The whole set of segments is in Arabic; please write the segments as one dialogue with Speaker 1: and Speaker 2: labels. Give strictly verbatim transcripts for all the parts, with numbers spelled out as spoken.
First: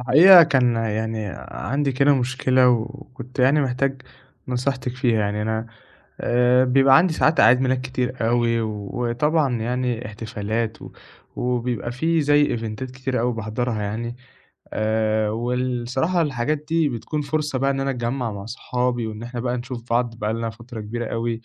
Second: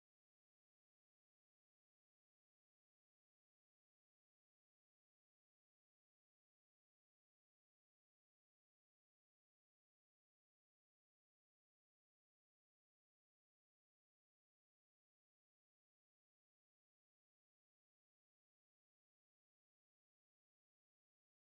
Speaker 1: الحقيقة كان يعني عندي كده مشكلة، وكنت يعني محتاج نصيحتك فيها يعني أنا. آه، بيبقى عندي ساعات أعياد ميلاد كتير قوي و- وطبعا يعني احتفالات، و- وبيبقى فيه زي ايفنتات كتير قوي بحضرها يعني. آه، والصراحة الحاجات دي بتكون فرصة بقى إن أنا أتجمع مع صحابي، وإن إحنا بقى نشوف بعض بقالنا فترة كبيرة قوي.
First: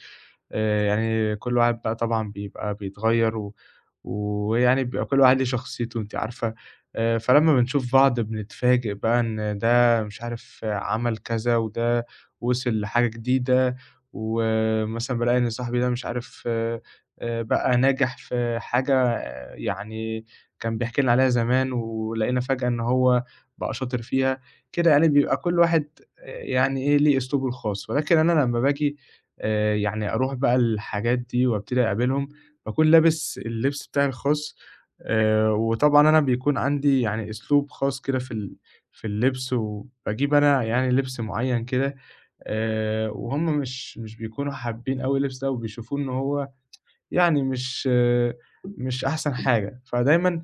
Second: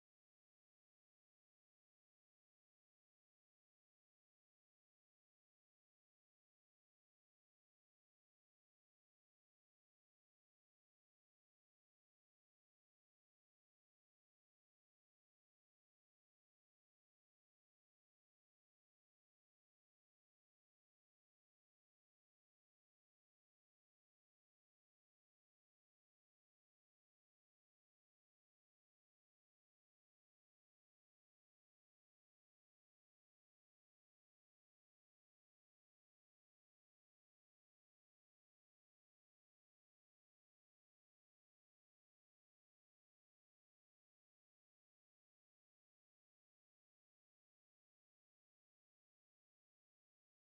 Speaker 1: آه، يعني كل واحد بقى طبعا بيبقى بيتغير. و... ويعني بيبقى كل واحد ليه شخصيته، أنت عارفة. آآ، فلمّا بنشوف بعض بنتفاجئ بقى إن ده مش عارف عمل كذا، وده وصل لحاجة جديدة. ومثلًا بالاقي إن صاحبي ده مش عارف، آآ، بقى ناجح في حاجة. آه، يعني كان بيحكي لنا عليها زمان، ولقينا فجأة إن هو بقى شاطر فيها. كده يعني بيبقى كل واحد آه، يعني إيه، ليه أسلوبه الخاص. ولكن أنا لمّا باجي آآ، يعني أروح بقى الحاجات دي وابتدي أقابلهم، باكون لابس اللبس بتاعي الخاص. آآ، وطبعًا أنا بيكون عندي يعني أسلوب خاص كده في ال في اللبس، وباجيب أنا يعني لبس معيّن كده. آآ، وهُم مش مش بيكونوا حابين أوي اللبس ده، وبيشوفوه إن هو يعني مش آه، مش أحسن حاجة. فدايمًا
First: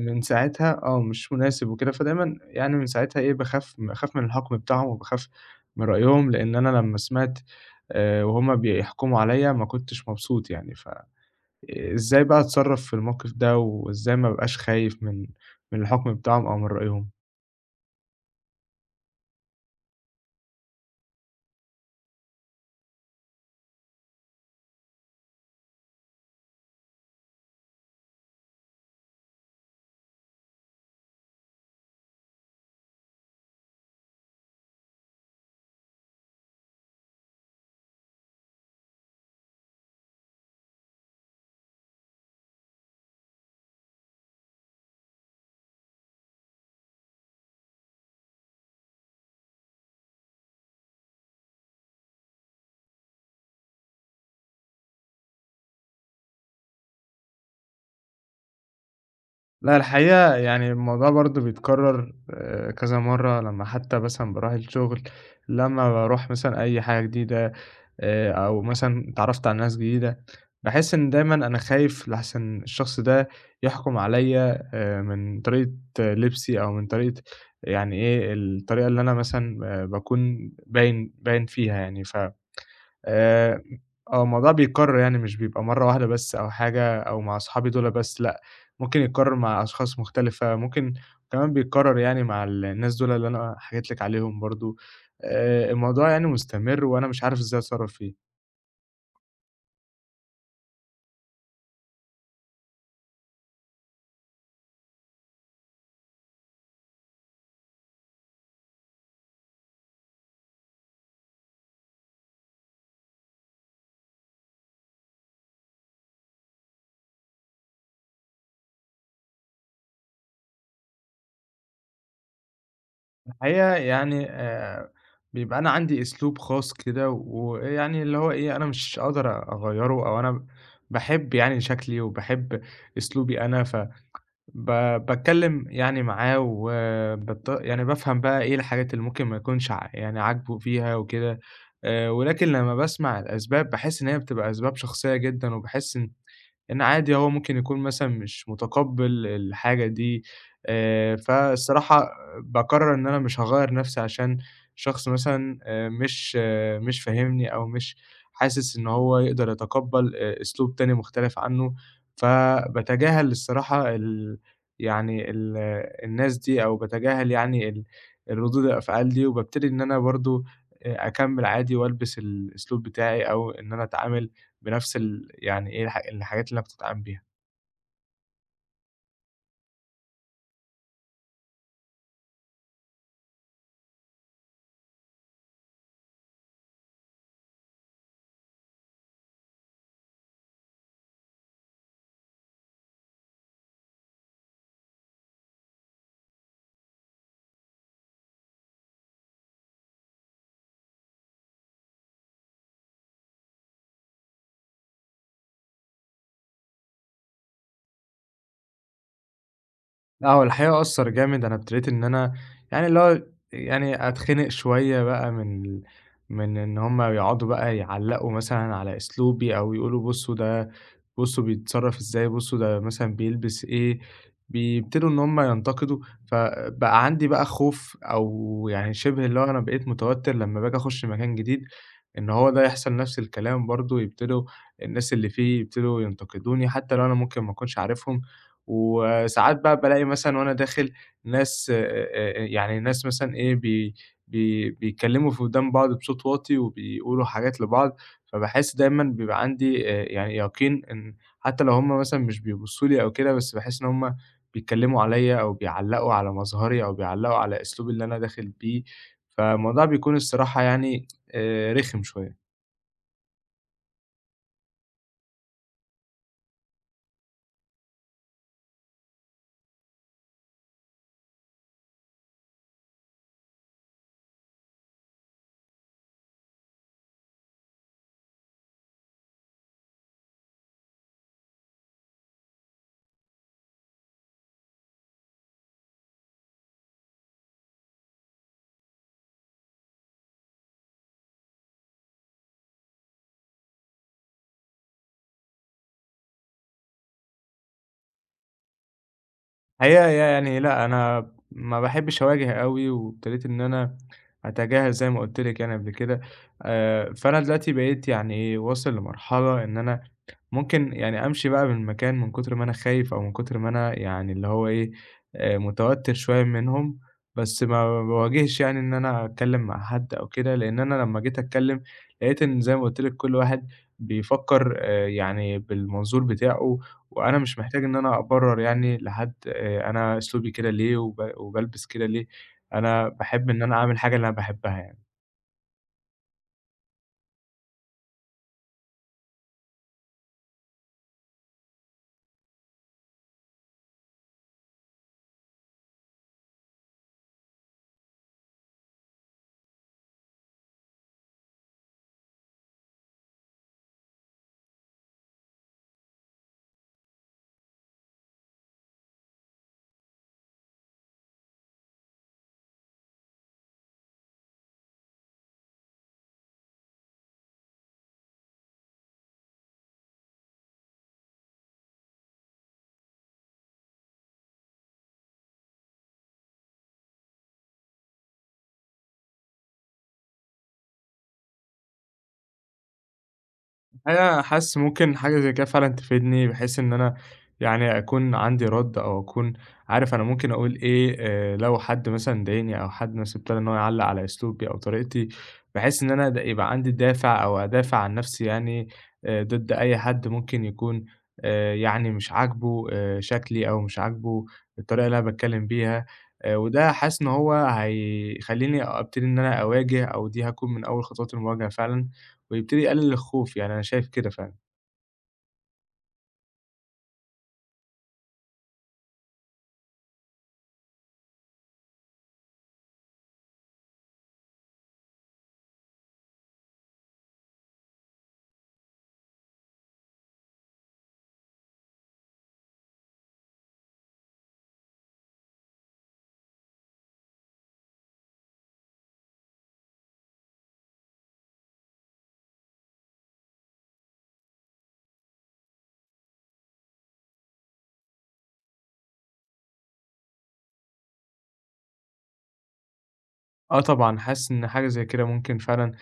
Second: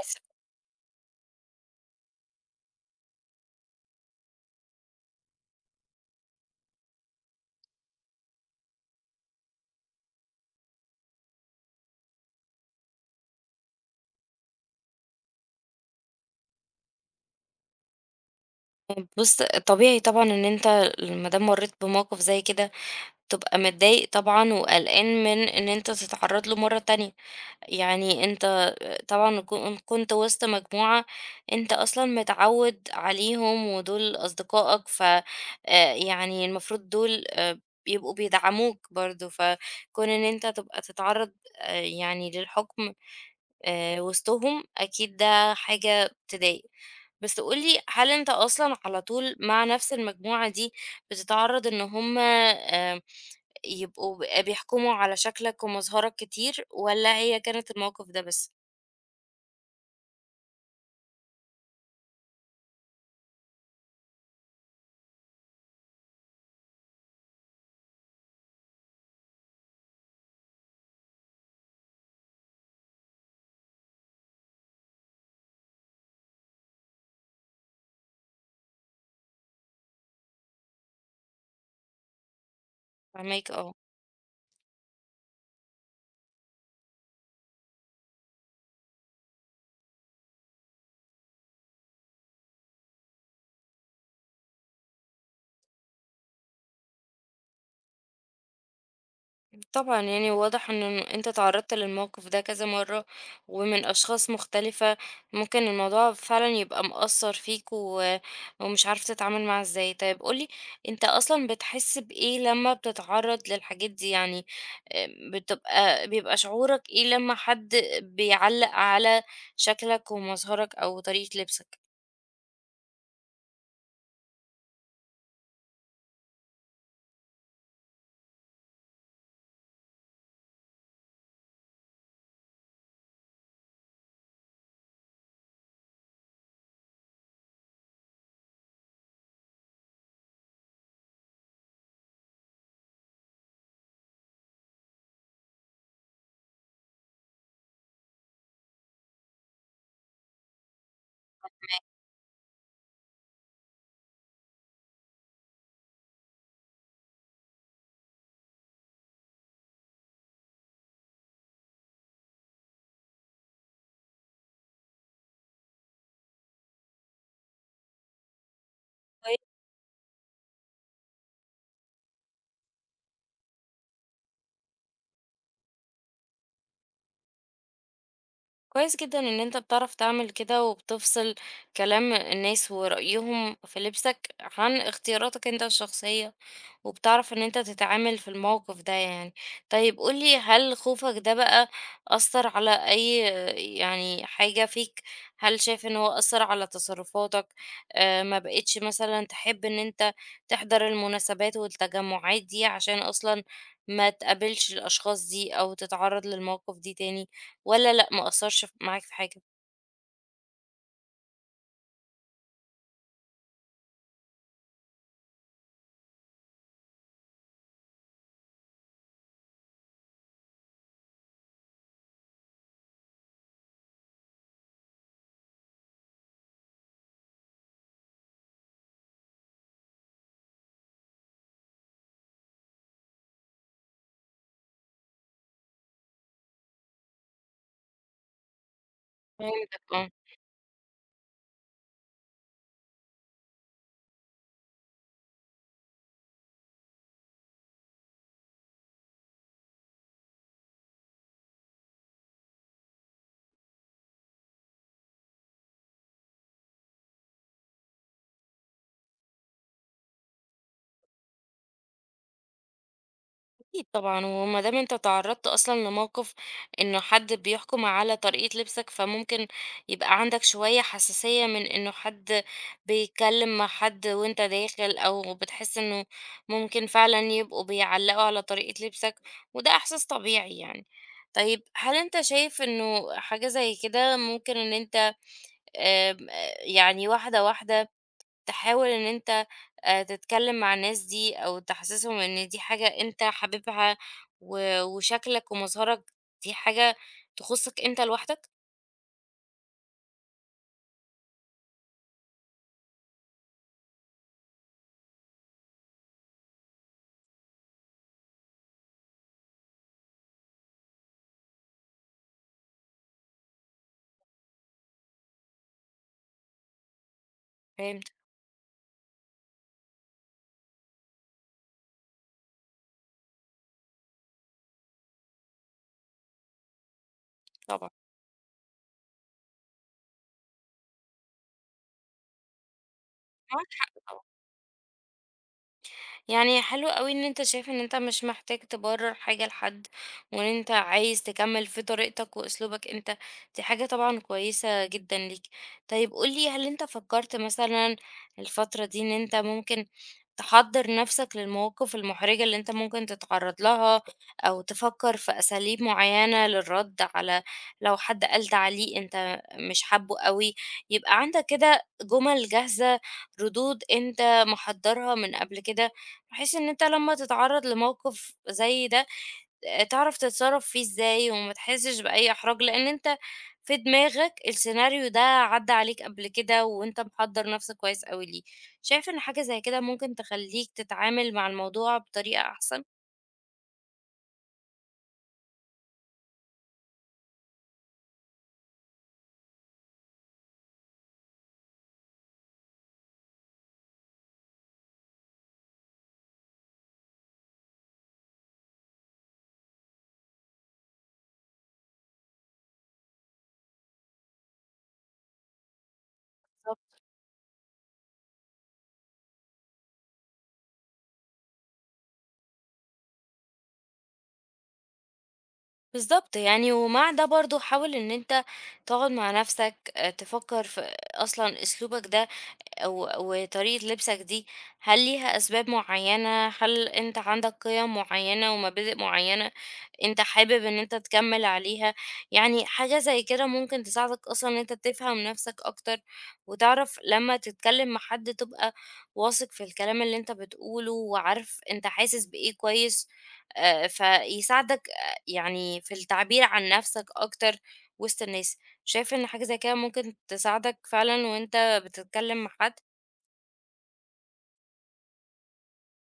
Speaker 2: بس
Speaker 1: ساعتها آه، مش مناسب وكده. فدايمًا يعني من ساعتها إيه، باخاف باخاف من الحُكم بتاعهم، وباخاف من رأيهم. لإن أنا لمّا سمعت، آآ، وهُم بيحكموا عليَّ، ما كنتش مبسوط يعني. ف إزاي بقى أتصرّف في الموقف ده، وإزاي ما ابقاش خايف من من الحُكم بتاعهم أو من رأيهم؟
Speaker 2: بُص، طبيعي طبعًا إن أنت ل ما دام مرّيت بموقف زي كده، تبقى متضايق طبعًا وقلقان من إن أنت تتعرّض له مرّة تانية. يعني أنت طبعًا كن كنت وسط مجموعة أنت أصلًا متعوّد عليهم ودول أصدقائك، ف آآ يعني المفروض دول آآ بيبقوا بيدعموك برضه، فكون إن أنت تبقى تتعرّض آآ يعني للحُكم آآ وسطهم، أكيد ده حاجة تضايق. بس قُل لي، هل أنت أصلًا على طول مع نفس المجموعة دي بتتعرّض إن هُم آآ يبقوا ب بيحكموا على شكلك ومظهرك كتير والّا هي كانت الموقف ده بس؟
Speaker 1: لأ، الحقيقة يعني الموضوع برضه بيتكرّر، آآ كذا مرّة، لمّا حتى مثلًا باروح الشغل، لمّا باروح مثلًا أي حاجة جديدة، آآ أو مثلًا اتعرّفت على ناس جديدة، باحس إن دايمًا أنا خايف لأحسن الشخص ده يحكُم عليّا آآ من طريقة لبسي، أو من طريقة، يعني إيه، الطريقة اللي أنا مثلًا آآ باكون باين باين فيها يعني. ف
Speaker 2: فاهماك
Speaker 1: آآ
Speaker 2: آه.
Speaker 1: آه، الموضوع بيتكرر يعني، مش بيبقى مرّة واحدة بس أو حاجة أو مع أصحابي دُولة بس، لأ. ممكن يتكرر مع أشخاص مختلفة. ممكن كمان بيتكرر يعني مع ال الناس دُولة اللي أنا حكيت لِك عليهم برضه. آآ الموضوع يعني مستمر، وأنا مش عارف إزاي أتصرّف فيه.
Speaker 2: طبعًا يعني واضح إن أنت اتعرضت للموقف ده كذا مرة، ومن أشخاص مختلفة، ممكن الموضوع فعلًا يبقى مأثّر فيك، و ومش عارف تتعامل معاه إزاي. طيب قُل لي، أنت أصلًا بتحس بإيه لمّا بتتعرض للحاجات دي؟ يعني آآ بتبقى بيبقى شعورك إيه لمّا حد بيعلّق على شكلك ومظهرك أو طريقة لبسك؟
Speaker 1: الحقيقة يعني آآ بيبقى أنا عندي أسلوب خاص كده. ويعني اللي هو إيه، أنا مش أقدر أغيّره، أو أنا باحب يعني شكلي وباحب أسلوبي أنا. ف ب باتكلّم يعني معاه، وبط يعني بافهم بقى إيه الحاجات اللي ممكن ما يكونش ع يعني عاجبه فيها وكده. آآ ولكن لمّا باسمع الأسباب، باحس إن هي بتبقى أسباب شخصية جدًا، وباحس إن إن عادي، هو ممكن يكون مثلًا مش متقبّل الحاجة دي. آآ، فالصراحة باقرّر إن أنا مش هاغيّر نَفْسي عشان شخص مثلًا، آآ، مش آه، مش فاهمني، أو مش حاسس إن هو يقدر يتقبّل آآ، أسلوب تاني مختلف عنّه. فباتجاهل الصراحة ال يعني ال الناس دي، أو باتجاهل يعني ال الردود الأفعال دي. وبابتدي إن أنا برضه آآ، أكمّل عادي وألبس الأسلوب بتاعي، أو إن أنا أتعامل بنفس ال يعني إيه الح الحاجات اللي أنا بتتعلم بيها.
Speaker 2: كويس جدًا إن أنت بتعرف تعمل كده، وبتفصل كلام الناس ورأيهم في لبسك عن اختياراتك أنت الشخصية، وبتعرف إن أنت تتعامل في الموقف ده يعني. طيب قُل لي، هل خوفك ده بقى أثّر على أي يعني حاجة فيك؟ هل شايف إن هو أثّر على تصرفاتك؟ آآ ما بقيتش مثلًا تحب إن أنت تحضر المناسبات والتجمعات دي عشان أصلًا ما تقابلش الأشخاص دي أو تتعرّض للمواقف دي تاني، والّا لأ، ما أثّرش ف معاك في حاجة؟
Speaker 1: لأ، هو الحقيقة أثّر جامد. أنا ابتديت إن أنا يعني اللي هو يعني أتخنق شوية بقى من ال من إن هُم يقعدوا بقى يعلّقوا مثلًا على أسلوبي، أو يقولوا بُصّوا ده، بُصّوا بيتصرّف إزاي، بُصّوا ده مثلًا بيلبس إيه، بيبتدوا إن هُم ينتقدوا. فبقى عندي بقى خوف، أو يعني شِبه اللي هو، أنا بقيت متوتّر لمّا باجي أخُش مكان جديد، إن هو ده يحصل نَفْس الكلام برضه. يبتدوا الناس اللي فيه يبتدوا ينتقدوني، حتّى لو أنا ممكن ما أكونش عارفهم. وساعات بقى
Speaker 2: فهمتك
Speaker 1: بالاقي
Speaker 2: آه.
Speaker 1: مثلًا وأنا داخل ناس، آآ، يعني ناس مثلًا إيه، بي بي بيتكلموا في قدّام بعض بصوت واطي، وبيقولوا حاجات لبعض. فباحس دايمًا بيبقى عندي آآ، يعني يقين، إن حتى لو هم مثلًا مش بيبصوا لي أو كده، بس باحس إن هم بيتكلموا عليَّ، أو بيعلّقوا على مظهري، أو بيعلّقوا على أسلوبي اللي أنا داخل بيه. فالموضوع بيكون الصراحة يعني آآ، رخم شوية.
Speaker 2: أكيد طبعًا، وما دام أنت تعرّضت أصلًا لموقف إنه حد بيحكم على طريقة لبسك، فممكن يبقى عندك شوية حساسية من إنه حد بيتكلم مع حد وأنت داخل، أو بتحس إنه ممكن فعلًا يبقوا بيعلّقوا على طريقة لبسك، وده إحساس طبيعي يعني. طيب هل أنت شايف إنه حاجة زي كده ممكن إن أنت آمم، يعني واحدة، واحدة تحاول إن أنت آآ تتكلّم مع الناس دي أو تحسّسهم إن دي حاجة أنت حاببها، و وشكلك ومظهرك دي حاجة تخُصّك أنت لوحدك؟
Speaker 1: الحقيقة ي يعني لأ، أنا ما باحبش أواجه أوي، وابتديت إن أنا أتجاهل زي ما قُلت لِك يعني قبل كده. آآ، فأنا دلوقتي بقيت يعني إيه، واصل لمرحلة إن أنا ممكن يعني أمشي بقى من المكان، من كتر ما أنا خايف، أو من كتر ما أنا يعني اللي هو إيه، آآ، متوتر شوية منهم. بس ما
Speaker 2: فهمتك.
Speaker 1: باواجهش يعني إن أنا أتكلم مع حد أو كده. لإن أنا لمّا جيت أتكلم، لقيت إن زي ما قُلت لِك كل واحد بيفكر آآ، يعني بالمنظور بتاعه. وأنا مش محتاج
Speaker 2: طبعًا،
Speaker 1: إن أنا أبرر يعني لحد، آآ أنا أسلوبي كده ليه، وب وبالبس كده ليه. أنا باحب إن
Speaker 2: معاك
Speaker 1: أنا
Speaker 2: حق
Speaker 1: أعمل حاجة
Speaker 2: طبعًا.
Speaker 1: اللي أنا باحبها يعني.
Speaker 2: يعني حلو قوي ان انت شايف ان انت مش محتاج تبرر حاجة لحد، وان انت عايز تكمل في طريقتك واسلوبك انت، دي حاجة طبعا كويسة جدا ليك. طيب قولي، هل انت فكرت مثلا الفترة دي ان انت ممكن تحضر نفسك للمواقف المحرجة اللي انت ممكن تتعرض لها، او تفكر في اساليب معينة للرد على، لو حد قال تعليق انت مش حابه قوي، يبقى عندك كده جمل جاهزة، ردود انت محضرها من قبل كده، بحيث إن أنت لمّا تتعرّض لموقف زي ده، آآ تعرف تتصرّف فيه إزاي وما تحسّش بأي إحراج، لإن أنت في دماغك السيناريو ده عدّى عليك قبل كده، وأنت محضّر نَفْسك كويس أوي ليه. شايف إن حاجة زي كده ممكن تخلّيك تتعامل مع الموضوع بطريقة أحسن؟
Speaker 1: أنا حاسس ممكن حاجة زي كده فعلًا تفيدني، بحيث إن أنا يعني أكون عندي رَد، أو أكون عارف أنا ممكن أقول إيه، آآ، لو حد مثلًا ضايقني، أو حد مثلًا ابتدى إن هو يعلّق على أسلوبي أو طريقتي. بحيث إن أنا د يبقى عندي دافع، أو أدافع عن نفسي يعني، آآ، ضد أي حد ممكن يكون آآ، يعني مش عاجبه آآ، شكلي، أو مش عاجبه الطريقة اللي أنا باتكلم بيها. آآ، وده
Speaker 2: بالضبط.
Speaker 1: حاسس إن هو هيخلّيني أبتدي إن أنا أواجه، أو دي هتكون من أول خطوات المواجهة فعلًا. ويبتدي يقلل الخوف، يعني أنا شايف كده فعلًا.
Speaker 2: بالضبط، يعني ومع ده برضه حاول إن أنت تقعُد مع نَفْسك، آآ تفكّر في أصلًا أسلوبك ده، و وطريقة لبسك دي، هل ليها أسباب معيّنة، هل أنت عندك قِيَم معيّنة ومبادئ معيّنة أنت حابب إن أنت تكمّل عليها؟ يعني حاجة زي كده ممكن تساعدك أصلًا إن أنت تفهم نَفْسك أكتر، وتعرف لمّا تتكلّم مع حد تبقى واثق في الكلام اللي أنت بتقوله، وعارف أنت حاسس بإيه كويس، آآ فيساعدك آآ يعني في التعبير عن نَفْسك أكتر وسط الناس. شايف إن حاجة زي كده ممكن تساعدك فعلًا وأنت بتتكلم مع حد؟
Speaker 1: آه طبعًا، حاسس إن حاجة زي كده ممكن فعلًا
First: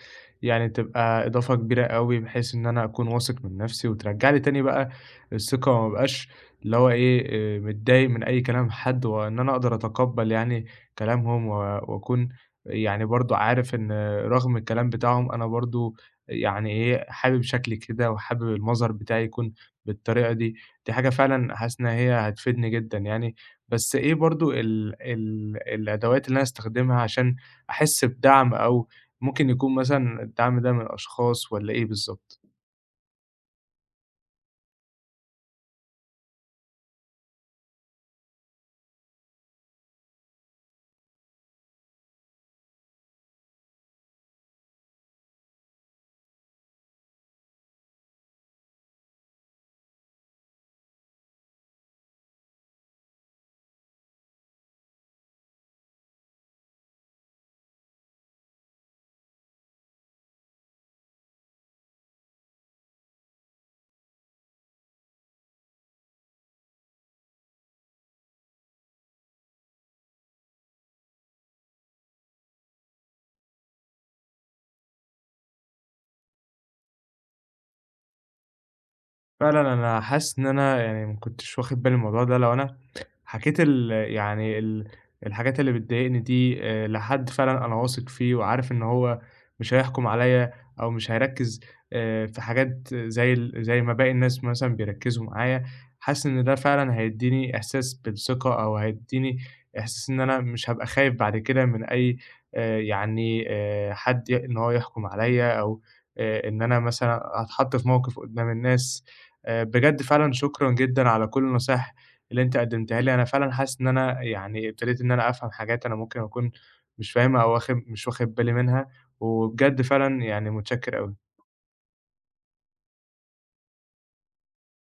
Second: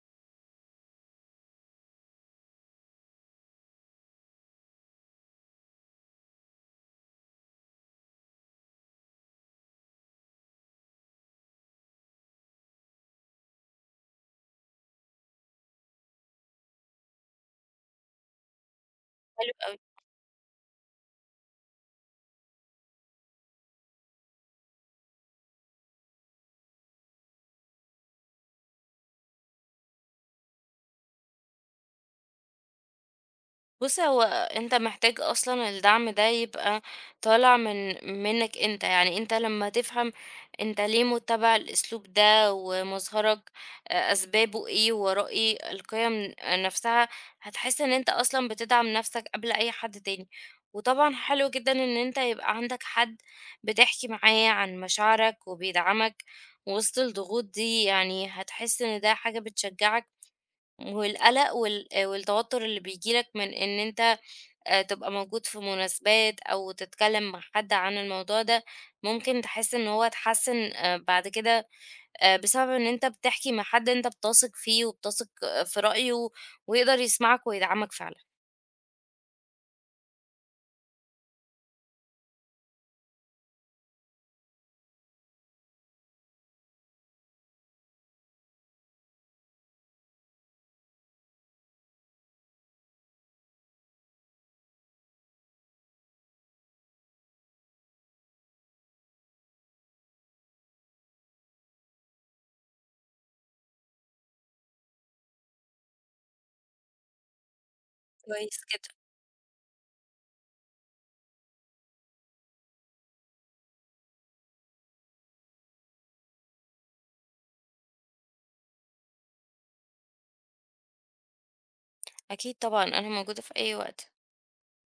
Speaker 1: يعني تبقى إضافة كبيرة أوي، بحيث إن أنا أكون واثق من نفسي، وترجّع لي تاني بقى الثقة، وما أبقاش اللي هو إيه، آآ متضايق من أي كلام حد. وإن أنا أقدر أتقبّل يعني كلامهم، و وأكون يعني برضه عارف إن رغم الكلام بتاعهم، أنا برضه يعني إيه، حابب شكلي كده، وحابب المظهر بتاعي
Speaker 2: حلو
Speaker 1: يكون
Speaker 2: أوي.
Speaker 1: بالطريقة دي. دي حاجة فعلًا حاسس إن هي هتفيدني جدًا يعني. بس إيه برضه ال ال الأدوات اللي أنا أستخدمها عشان أحس بدعم؟ أو ممكن يكون مثلًا الدعم ده من أشخاص، والّا إيه بالضبط؟
Speaker 2: بُص، هو أنت محتاج أصلًا الدعم ده يبقى طالع من منّك أنت، يعني أنت لمّا تفهم أنت ليه متّبع الأسلوب ده ومظهرك، أ أسبابه إيه، وراء إيه، القِيَم نَفْسها، هتحس إن أنت أصلًا بتدعم نَفْسك قبل أي حد تاني. وطبعًا حلو جدًا إن أنت يبقى عندك حد بتحكي معاه عن مشاعرك وبيدعمك وسط الضغوط دي، يعني هتحس إن ده حاجة بتشجّعك، والقلق وال والتوتر اللي بييجي لك من إن أنت آآ تبقى موجود في مناسبات أو تتكلم مع حد عن الموضوع ده، ممكن تحس إن هو اتحسن آآ بعد كده آآ بسبب إن أنت بتحكي مع حد أنت بتثق فيه وبتثق آه، في رأيه، ويقدر يسمعك ويدعمك فعلًا.
Speaker 1: فعلًا أنا حاسس إن أنا يعني ما كنتش واخد بالي من الموضوع ده. لو أنا حكيت ال يعني ال الحاجات اللي بتضايقني دي، آآ لحد فعلًا أنا واثق فيه، وعارف إن هو مش هيحكم عليّا، أو مش هيركّز آآ في حاجات زي ال زي ما باقي الناس مثلًا بيركّزوا معايا. حاسس إن ده فعلًا هيدّيني إحساس بالثقة، أو هيدّيني إحساس إن أنا مش هابقى خايف بعد كده من أي، آآ يعني آآ حد، ي إن هو يحكم عليّا، أو آآ إن أنا مثلًا أتحط في موقف قدّام
Speaker 2: كويس جدًا.
Speaker 1: الناس. آآ بجد فعلًا شكرًا جدًا على كل النصايح اللي أنت قدّمتها لي. أنا فعلًا حاسس إن أنا يعني ابتديت إن أنا أفهم حاجات أنا ممكن أكون مش فاهمها، أو واخد مش واخد بالي منها. وبجد فعلًا يعني متشكر أوي.
Speaker 2: أكيد طبعًا، أنا موجودة في أي وقت.